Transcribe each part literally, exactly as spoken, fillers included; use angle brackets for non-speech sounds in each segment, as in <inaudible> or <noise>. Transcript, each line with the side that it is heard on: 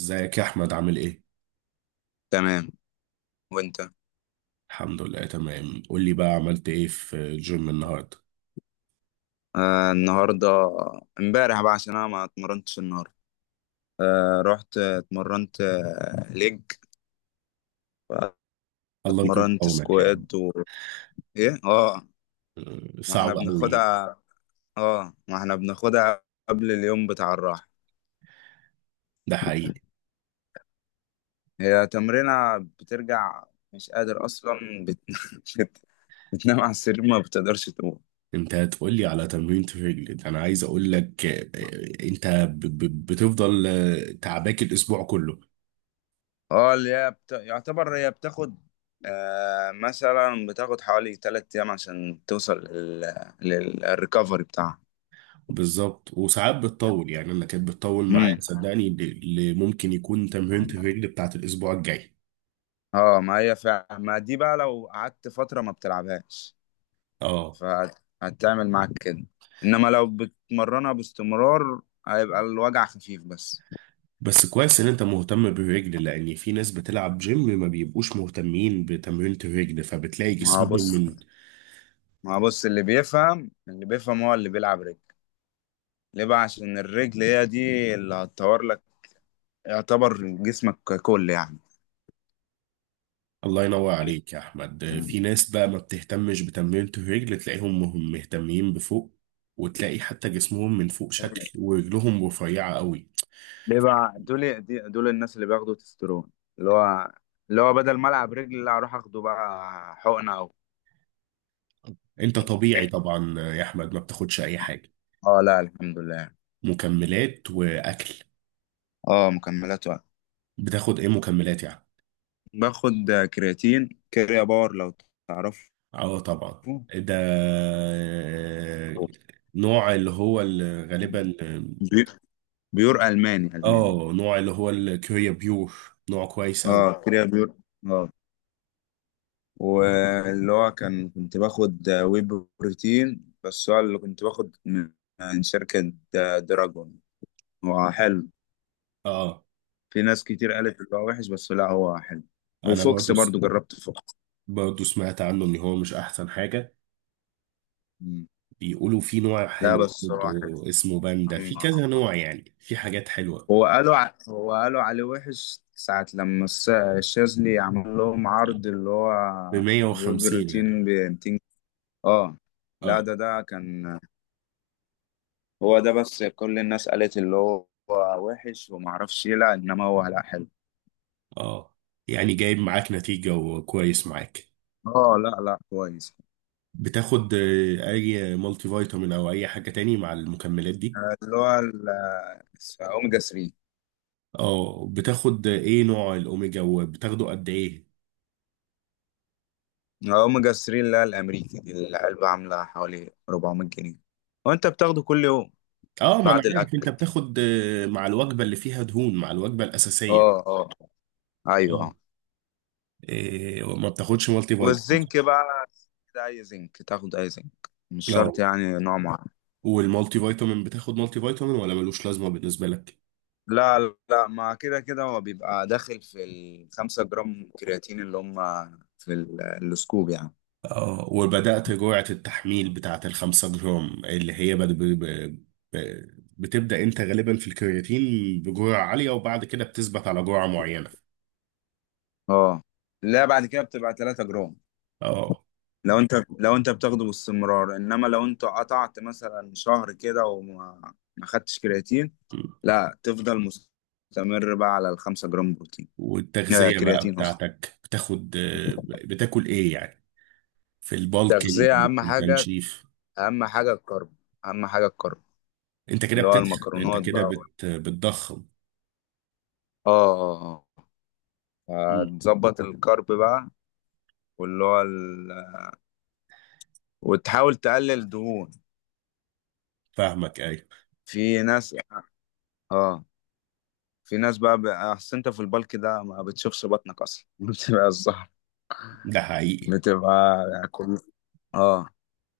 right: ازيك يا احمد، عامل ايه؟
left: تمام. وانت؟
right: الحمد لله تمام. قول لي بقى، عملت ايه في الجيم النهارده؟
left: آه، النهارده، امبارح بقى، عشان انا ما اتمرنتش النهارده. آه، رحت اتمرنت، آه ليج.
right: الله يكون في
left: اتمرنت
right: عونك يعني.
left: سكواد، و ايه اه ما
right: صعب
left: احنا
right: قوي.
left: بناخدها اه ما احنا بناخدها قبل اليوم بتاع الراحة.
right: ده حقيقي.
left: هي تمرينة بترجع، مش قادر اصلا، بت... <laughs> بت... بتنام على السرير ما بتقدرش تقوم.
right: انت هتقول لي على تمرين الرجل ده، انا عايز اقول لك آه، انت ب- ب- بتفضل آه، تعباك الاسبوع كله.
left: اه، اللي هي بت... يعتبر هي بتاخد، آه، مثلا بتاخد حوالي تلات أيام عشان توصل لل... للريكفري بتاعها.
right: بالظبط. وساعات بتطول يعني، انا كانت بتطول معايا
left: امم.
right: صدقني. ل- ل- ممكن يكون تمرين الرجل بتاعت الاسبوع الجاي.
left: اه، ما هي فعلا، ما دي بقى لو قعدت فترة ما بتلعبهاش
right: اه،
left: فهتعمل معاك كده، انما لو بتمرنها باستمرار هيبقى الوجع خفيف بس.
right: بس كويس ان انت مهتم بالرجل، لان في ناس بتلعب جيم ما بيبقوش مهتمين بتمرينة الرجل، فبتلاقي
left: ما هو
right: جسمهم
left: بص
right: من.
left: ما هو بص، اللي بيفهم اللي بيفهم هو اللي بيلعب رجل. ليه بقى؟ عشان الرجل هي دي اللي هتطور لك، يعتبر جسمك ككل.
right: الله ينور عليك يا احمد.
left: يعني
right: في ناس بقى ما بتهتمش بتمرينة الرجل، تلاقيهم مهم- مهتمين بفوق، وتلاقي حتى جسمهم من فوق شكل ورجلهم رفيعة قوي.
left: بيبقى دول، دي- دول الناس اللي بياخدوا تسترون، اللي هو اللي هو بدل ما العب رجل، لا، اروح اخده بقى حقنه او
right: انت طبيعي طبعا يا احمد، ما بتاخدش اي حاجة؟
left: اه، لا الحمد لله.
right: مكملات واكل.
left: اه، مكملات وقت.
right: بتاخد ايه مكملات يعني؟
left: باخد كرياتين، كريا باور لو تعرفه.
right: اه طبعا. ده نوع اللي هو اللي غالبا.
left: بي- بيور، الماني الماني.
right: اه، نوع اللي هو الكوريا بيور. نوع كويس قوي.
left: اه، كريا بيور. اه. واللي هو كان كنت باخد وي بروتين، بس هو اللي كنت باخد من من شركة دراجون. هو حلو.
right: اه،
left: في ناس كتير قالت اللي هو وحش، بس لا هو حلو.
right: انا
left: وفوكس
right: برضو س...
left: برضو، جربت فوكس.
right: برضو سمعت عنه ان هو مش احسن حاجة.
left: مم.
right: بيقولوا في نوع
left: لا،
right: حلو
left: بس هو حلو.
right: برضو اسمه باندا،
left: مم.
right: في كذا
left: <laughs>
right: نوع يعني، في حاجات حلوة.
left: هو قالوا ع... هو قالوا عليه وحش ساعة لما الس- الشاذلي عمل لهم عرض، اللي هو
right: ب
left: الويب
right: مئة وخمسين يعني؟
left: روتين ب مئتين. اه. لا،
right: اه
left: ده ده كان. هو ده، بس كل الناس قالت اللي هو وحش وما اعرفش ايه، لا، انما هو لا، حلو.
right: اه. يعني جايب معاك نتيجة وكويس معاك.
left: اه، لا لا، كويس.
right: بتاخد آه، اي مالتي فيتامين او اي حاجة تاني مع المكملات دي؟
left: آه، اللي هو ال- آه، اوميجا ثلاثة.
right: اه. بتاخد ايه نوع الاوميجا وبتاخده قد ايه؟
left: اوميجا ثلاثة اللي هي الامريكي دي، العلبه عامله حوالي اربعمية جنيه. وانت بتاخده كل يوم
right: اه، ما انا
left: بعد
right: عارف.
left: الاكل.
right: انت بتاخد آه، مع الوجبه اللي فيها دهون، مع الوجبه الاساسيه.
left: اه اه، ايوه،
right: اه.
left: اه.
right: إيه، ما بتاخدش مالتي فيتامين؟
left: والزنك بقى، ده اي زنك تاخد، اي زنك مش
right: اه.
left: شرط يعني نوع معين.
right: والمالتي فيتامين، بتاخد مالتي فيتامين ولا ملوش لازمه بالنسبه لك؟
left: لا لا، ما كده كده هو بيبقى داخل في الخمسة جرام كرياتين اللي هم في ال- السكوب يعني.
right: اه. وبدات جرعه التحميل بتاعه الخمسة جرام، اللي هي بد- ب- ب- ب- بتبدا انت غالبا في الكرياتين بجرعه عاليه، وبعد كده بتثبت على جرعه معينه.
left: اه، لا، بعد كده بتبقى 3 جرام،
right: اه.
left: لو انت لو انت بتاخده باستمرار، انما لو انت قطعت مثلا شهر كده وما ما خدتش كرياتين، لا، تفضل مستمر بقى على الخمسة جرام بروتين. آه
right: والتغذيه بقى
left: كرياتين اصلا.
right: بتاعتك، بتاخد آه، بتاكل ايه يعني؟ في البالكينج،
left: تغذية اهم
right: في
left: حاجة،
right: التنشيف.
left: اهم حاجة الكرب، اهم حاجة الكرب
right: انت كده
left: اللي هو
right: بتدخل انت
left: المكرونات
right: كده
left: بقى.
right: بت... بتضخم.
left: اه اه اه
right: مم.
left: هتظبط الكرب بقى. واللي هو ال... وتحاول تقلل دهون.
right: فاهمك، ايوه.
left: في ناس اه في ناس بقى، بقى- اصل انت في البلك ده ما بتشوفش بطنك اصلا، <laughs> بتبقى الظهر،
right: ده حقيقي.
left: بتبقى كل اه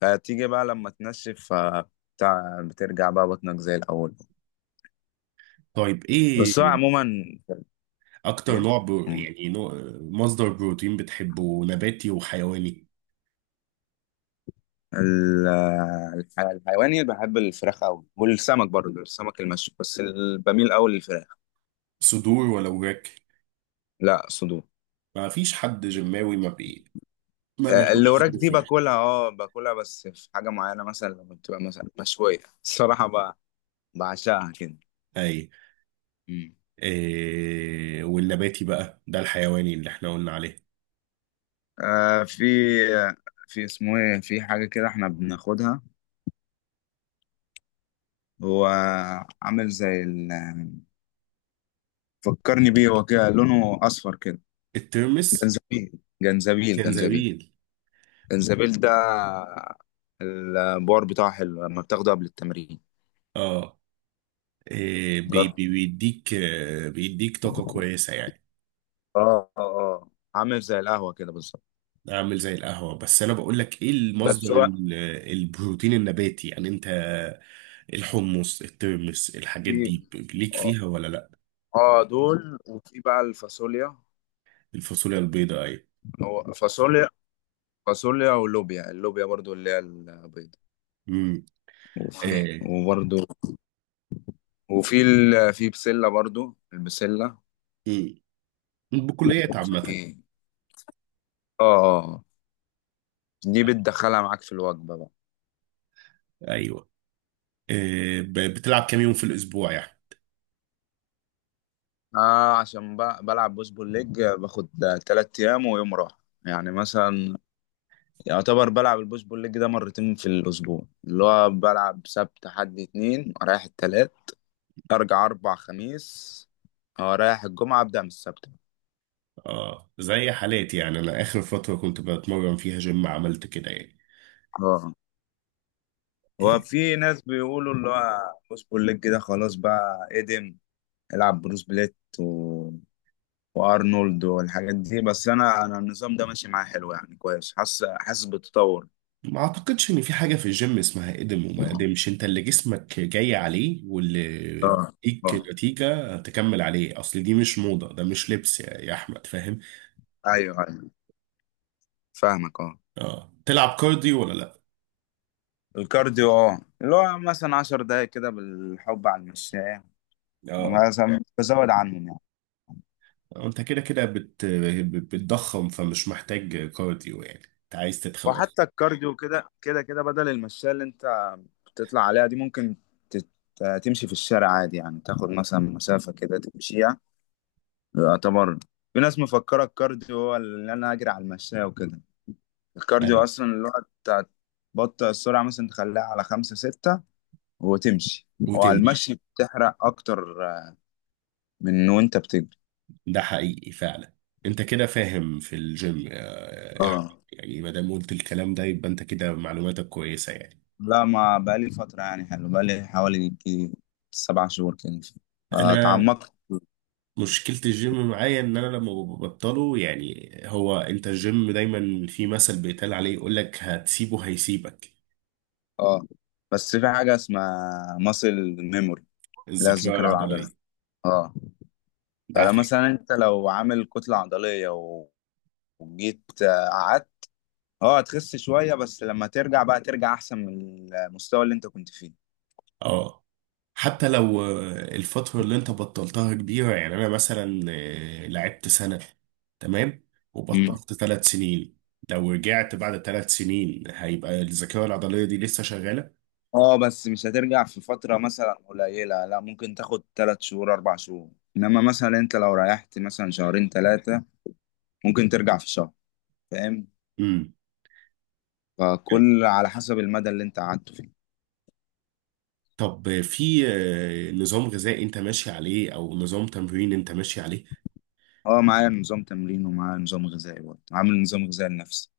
left: فتيجي بقى لما تنشف، ف- بتاع بترجع بقى بطنك زي الأول.
right: طيب، ايه
left: بس هو عموما،
right: اكتر
left: ايه.
right: نوع برو...
left: مم.
right: يعني نوع... مصدر بروتين بتحبه، نباتي وحيواني؟
left: ال- الح- الحيواني بحب الفراخ أوي، والسمك برضه السمك المشوي، بس ال- بميل أوي للفراخ.
right: صدور ولا وراك؟
left: لا، صدور.
right: ما فيش حد جماوي ما بي... ما
left: آه، اللي
right: بياخدش
left: وراك
right: صدور
left: دي
right: فراخ.
left: باكلها، اه باكلها بس في حاجة معينة، مثلا لما بتبقى مثلا مشوية، <laughs> الصراحة ب- بعشقها كده.
right: اي.
left: مم.
right: إيه، والنباتي بقى، ده الحيواني اللي احنا قلنا عليه.
left: آه، في. في اسمه ايه، في حاجة كده احنا بناخدها، هو عامل زي ال... فكرني بيه، هو كده لونه اصفر كده.
right: الترمس؟
left: جنزبيل جنزبيل، جنزبيل.
right: جنزبيل.
left: جنزبيل ده البار بتاعه حلو لما بتاخده قبل التمرين.
right: اه. إيه... بي...
left: جر-
right: بي... بيديك آه، بيديك طاقة كويسة يعني.
left: اه اه آه. عامل زي القهوة كده بالظبط.
right: اعمل زي القهوة، بس انا بقول لك ايه المصدر
left: بس هو
right: ال- البروتين النباتي يعني. انت الحمص، الترمس، الحاجات
left: في،
right: دي ب- ليك
left: اه
right: فيها ولا لا؟
left: آه، دول، وفي بقى الفاصوليا.
right: الفاصوليا البيضاء، ايوه.
left: هو فاصوليا، فاصوليا ولوبيا، اللوبيا برضو اللي هي البيضة.
right: امم.
left: وفي،
right: آه.
left: وبرضو. وفي ال... في بسلة برضو، البسلة.
right: مم. بكليات عامة.
left: وفي اه آه. دي بتدخلها معاك في الوجبة بقى.
right: ايوه. آه. ب- بتلعب كام يوم في الاسبوع يعني؟
left: آه، عشان بقى بلعب بوش بول ليج، باخد تلات أيام ويوم راحة. يعني مثلا يعتبر بلعب البوش بول ليج ده مرتين في الأسبوع، اللي هو بلعب سبت حد اتنين، رايح التلات، أرجع أربع خميس. اه، رايح الجمعة أبدأ من السبت.
right: اه، زي حالاتي يعني. انا اخر فترة كنت بتمرن فيها جيم عملت كده يعني.
left: اه، هو في ناس بيقولوا اللي هو بوش بول ليج ده خلاص بقى ادم، العب بروس بليت و... وارنولد والحاجات دي، بس انا، انا النظام ده ماشي معايا حلو يعني، كويس، حاسس حاسس بالتطور.
right: ما اعتقدش ان في حاجة في الجيم اسمها قدم وما قدمش. انت اللي جسمك جاي عليه، واللي
left: اه اه،
right: بيديك نتيجة تكمل عليه. اصل دي مش موضة، ده مش لبس يا يا احمد، فاهم؟
left: ايوه ايوه، فاهمك، اه.
right: اه. تلعب كارديو ولا لا؟
left: الكارديو، اه اللي هو مثلا عشر دقايق كده بالحب على المشاية،
right: اه.
left: مثلا بزود عنهم يعني.
right: انت كده كده بت... بتضخم، فمش محتاج كارديو يعني. انت عايز تتخن اصلا.
left: وحتى الكارديو، كده كده كده بدل المشاية اللي انت بتطلع عليها دي، ممكن تت- تمشي في الشارع عادي، يعني تاخد مثلا مسافة كده تمشيها. يعتبر في ناس مفكرة الكارديو هو اللي انا اجري على المشاية وكده. الكارديو
right: يعني
left: اصلا اللي هو بتاع- تبطئ السرعة، مثلا تخليها على خمسة ستة وتمشي، وعلى
right: وتمشي.
left: المشي بتحرق اكتر من وانت بتجري.
right: ده حقيقي فعلا. انت كده فاهم في الجيم يا يا احمد
left: اه،
right: يعني. ما دام قلت الكلام ده، يبقى انت كده معلوماتك كويسة يعني.
left: لا، ما بقالي فترة يعني، حلو، بقالي حوالي يجي سبع شهور كده،
right: انا
left: اتعمقت.
right: مشكلة الجيم معايا ان انا لما ببطله يعني، هو انت الجيم دايما في مثل بيتقال عليه، يقول لك هتسيبه هيسيبك.
left: اه، بس في حاجة اسمها ماسل ميموري، اللي هي
right: الذاكرة
left: الذاكرة العضلية.
right: العضلية.
left: اه.
right: ده
left: فلا
right: عافية.
left: مثلا انت لو عامل كتلة عضلية و- وجيت، آه، قعدت، اه هتخس شوية، بس لما ترجع بقى ترجع احسن من المستوى اللي انت كنت فيه.
right: اه، حتى لو آه، الفترة اللي انت بطلتها كبيرة يعني. انا مثلا آه، لعبت سنة، تمام، وبطلت ثلاث سنين. لو رجعت بعد ثلاث سنين، هيبقى الذاكرة العضلية دي لسه شغالة.
left: اه، بس مش هترجع في فترة مثلا قليلة، لا، ممكن تاخد تلات شهور أربع شهور. إنما مثلا أنت لو ريحت مثلا شهرين تلاتة ممكن ترجع في شهر، فاهم؟
right: امم.
left: فكل على حسب المدى اللي أنت قعدته فيه.
right: طب في آه، نظام غذائي انت ماشي عليه، او نظام تمرين انت ماشي عليه؟
left: اه، معايا نظام تمرين ومعايا نظام غذائي، برضه عامل نظام غذائي لنفسي.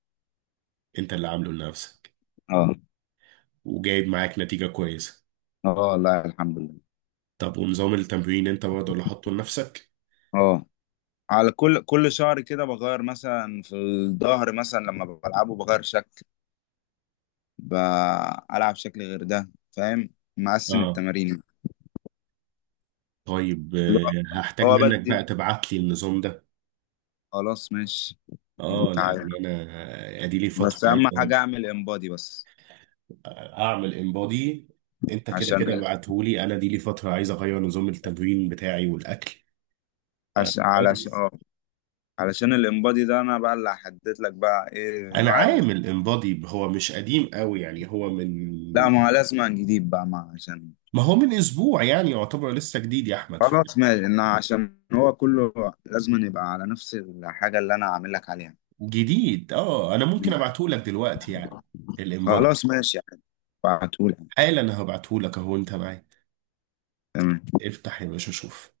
right: انت اللي عامله لنفسك؟
left: اه
right: وجايب معاك نتيجة كويسة.
left: اه، لا الحمد لله.
right: طب ونظام التمرين انت برضه اللي حاطه لنفسك؟
left: اه، على كل كل شهر كده بغير، مثلا في الظهر مثلا لما بلعبه بغير شكل، بلعب شكل غير ده، فاهم؟ مقسم
right: اه.
left: التمارين.
right: طيب
left: اللي
right: آه،
left: هو
right: هحتاج
left: هو
right: منك بقى
left: بدي،
right: تبعت لي النظام ده.
left: خلاص ماشي،
right: اه،
left: تعالى،
right: لان انا ادي لي فترة
left: بس
right: عايز
left: اهم حاجه اعمل انبادي بس.
right: اعمل انبادي. انت كده
left: عشان
right: كده
left: ال...
right: ابعتهولي. انا دي لي فترة عايز اغير نظام التمرين بتاعي والاكل. ف-
left: عش... علشان
right: كويس.
left: اه علشان الانبادي ده انا بقى اللي هحدد لك بقى ايه
right: انا
left: نوع ال...
right: عامل انبادي، هو مش قديم قوي يعني، هو من.
left: لا، ما هو لازم نجيب بقى ما عشان،
right: ما هو من اسبوع يعني، يعتبر لسه جديد يا احمد.
left: خلاص ماشي، إن عشان هو كله لازم يبقى على نفس الحاجه اللي انا عامل لك عليها.
right: جديد. اه انا ممكن
left: مم.
right: ابعته لك دلوقتي يعني؟ الانبادو.
left: خلاص ماشي يعني، بعتهولك،
right: حالا انا هبعته لك اهو، انت معايا.
left: تمام.
right: افتح يا باشا شوف.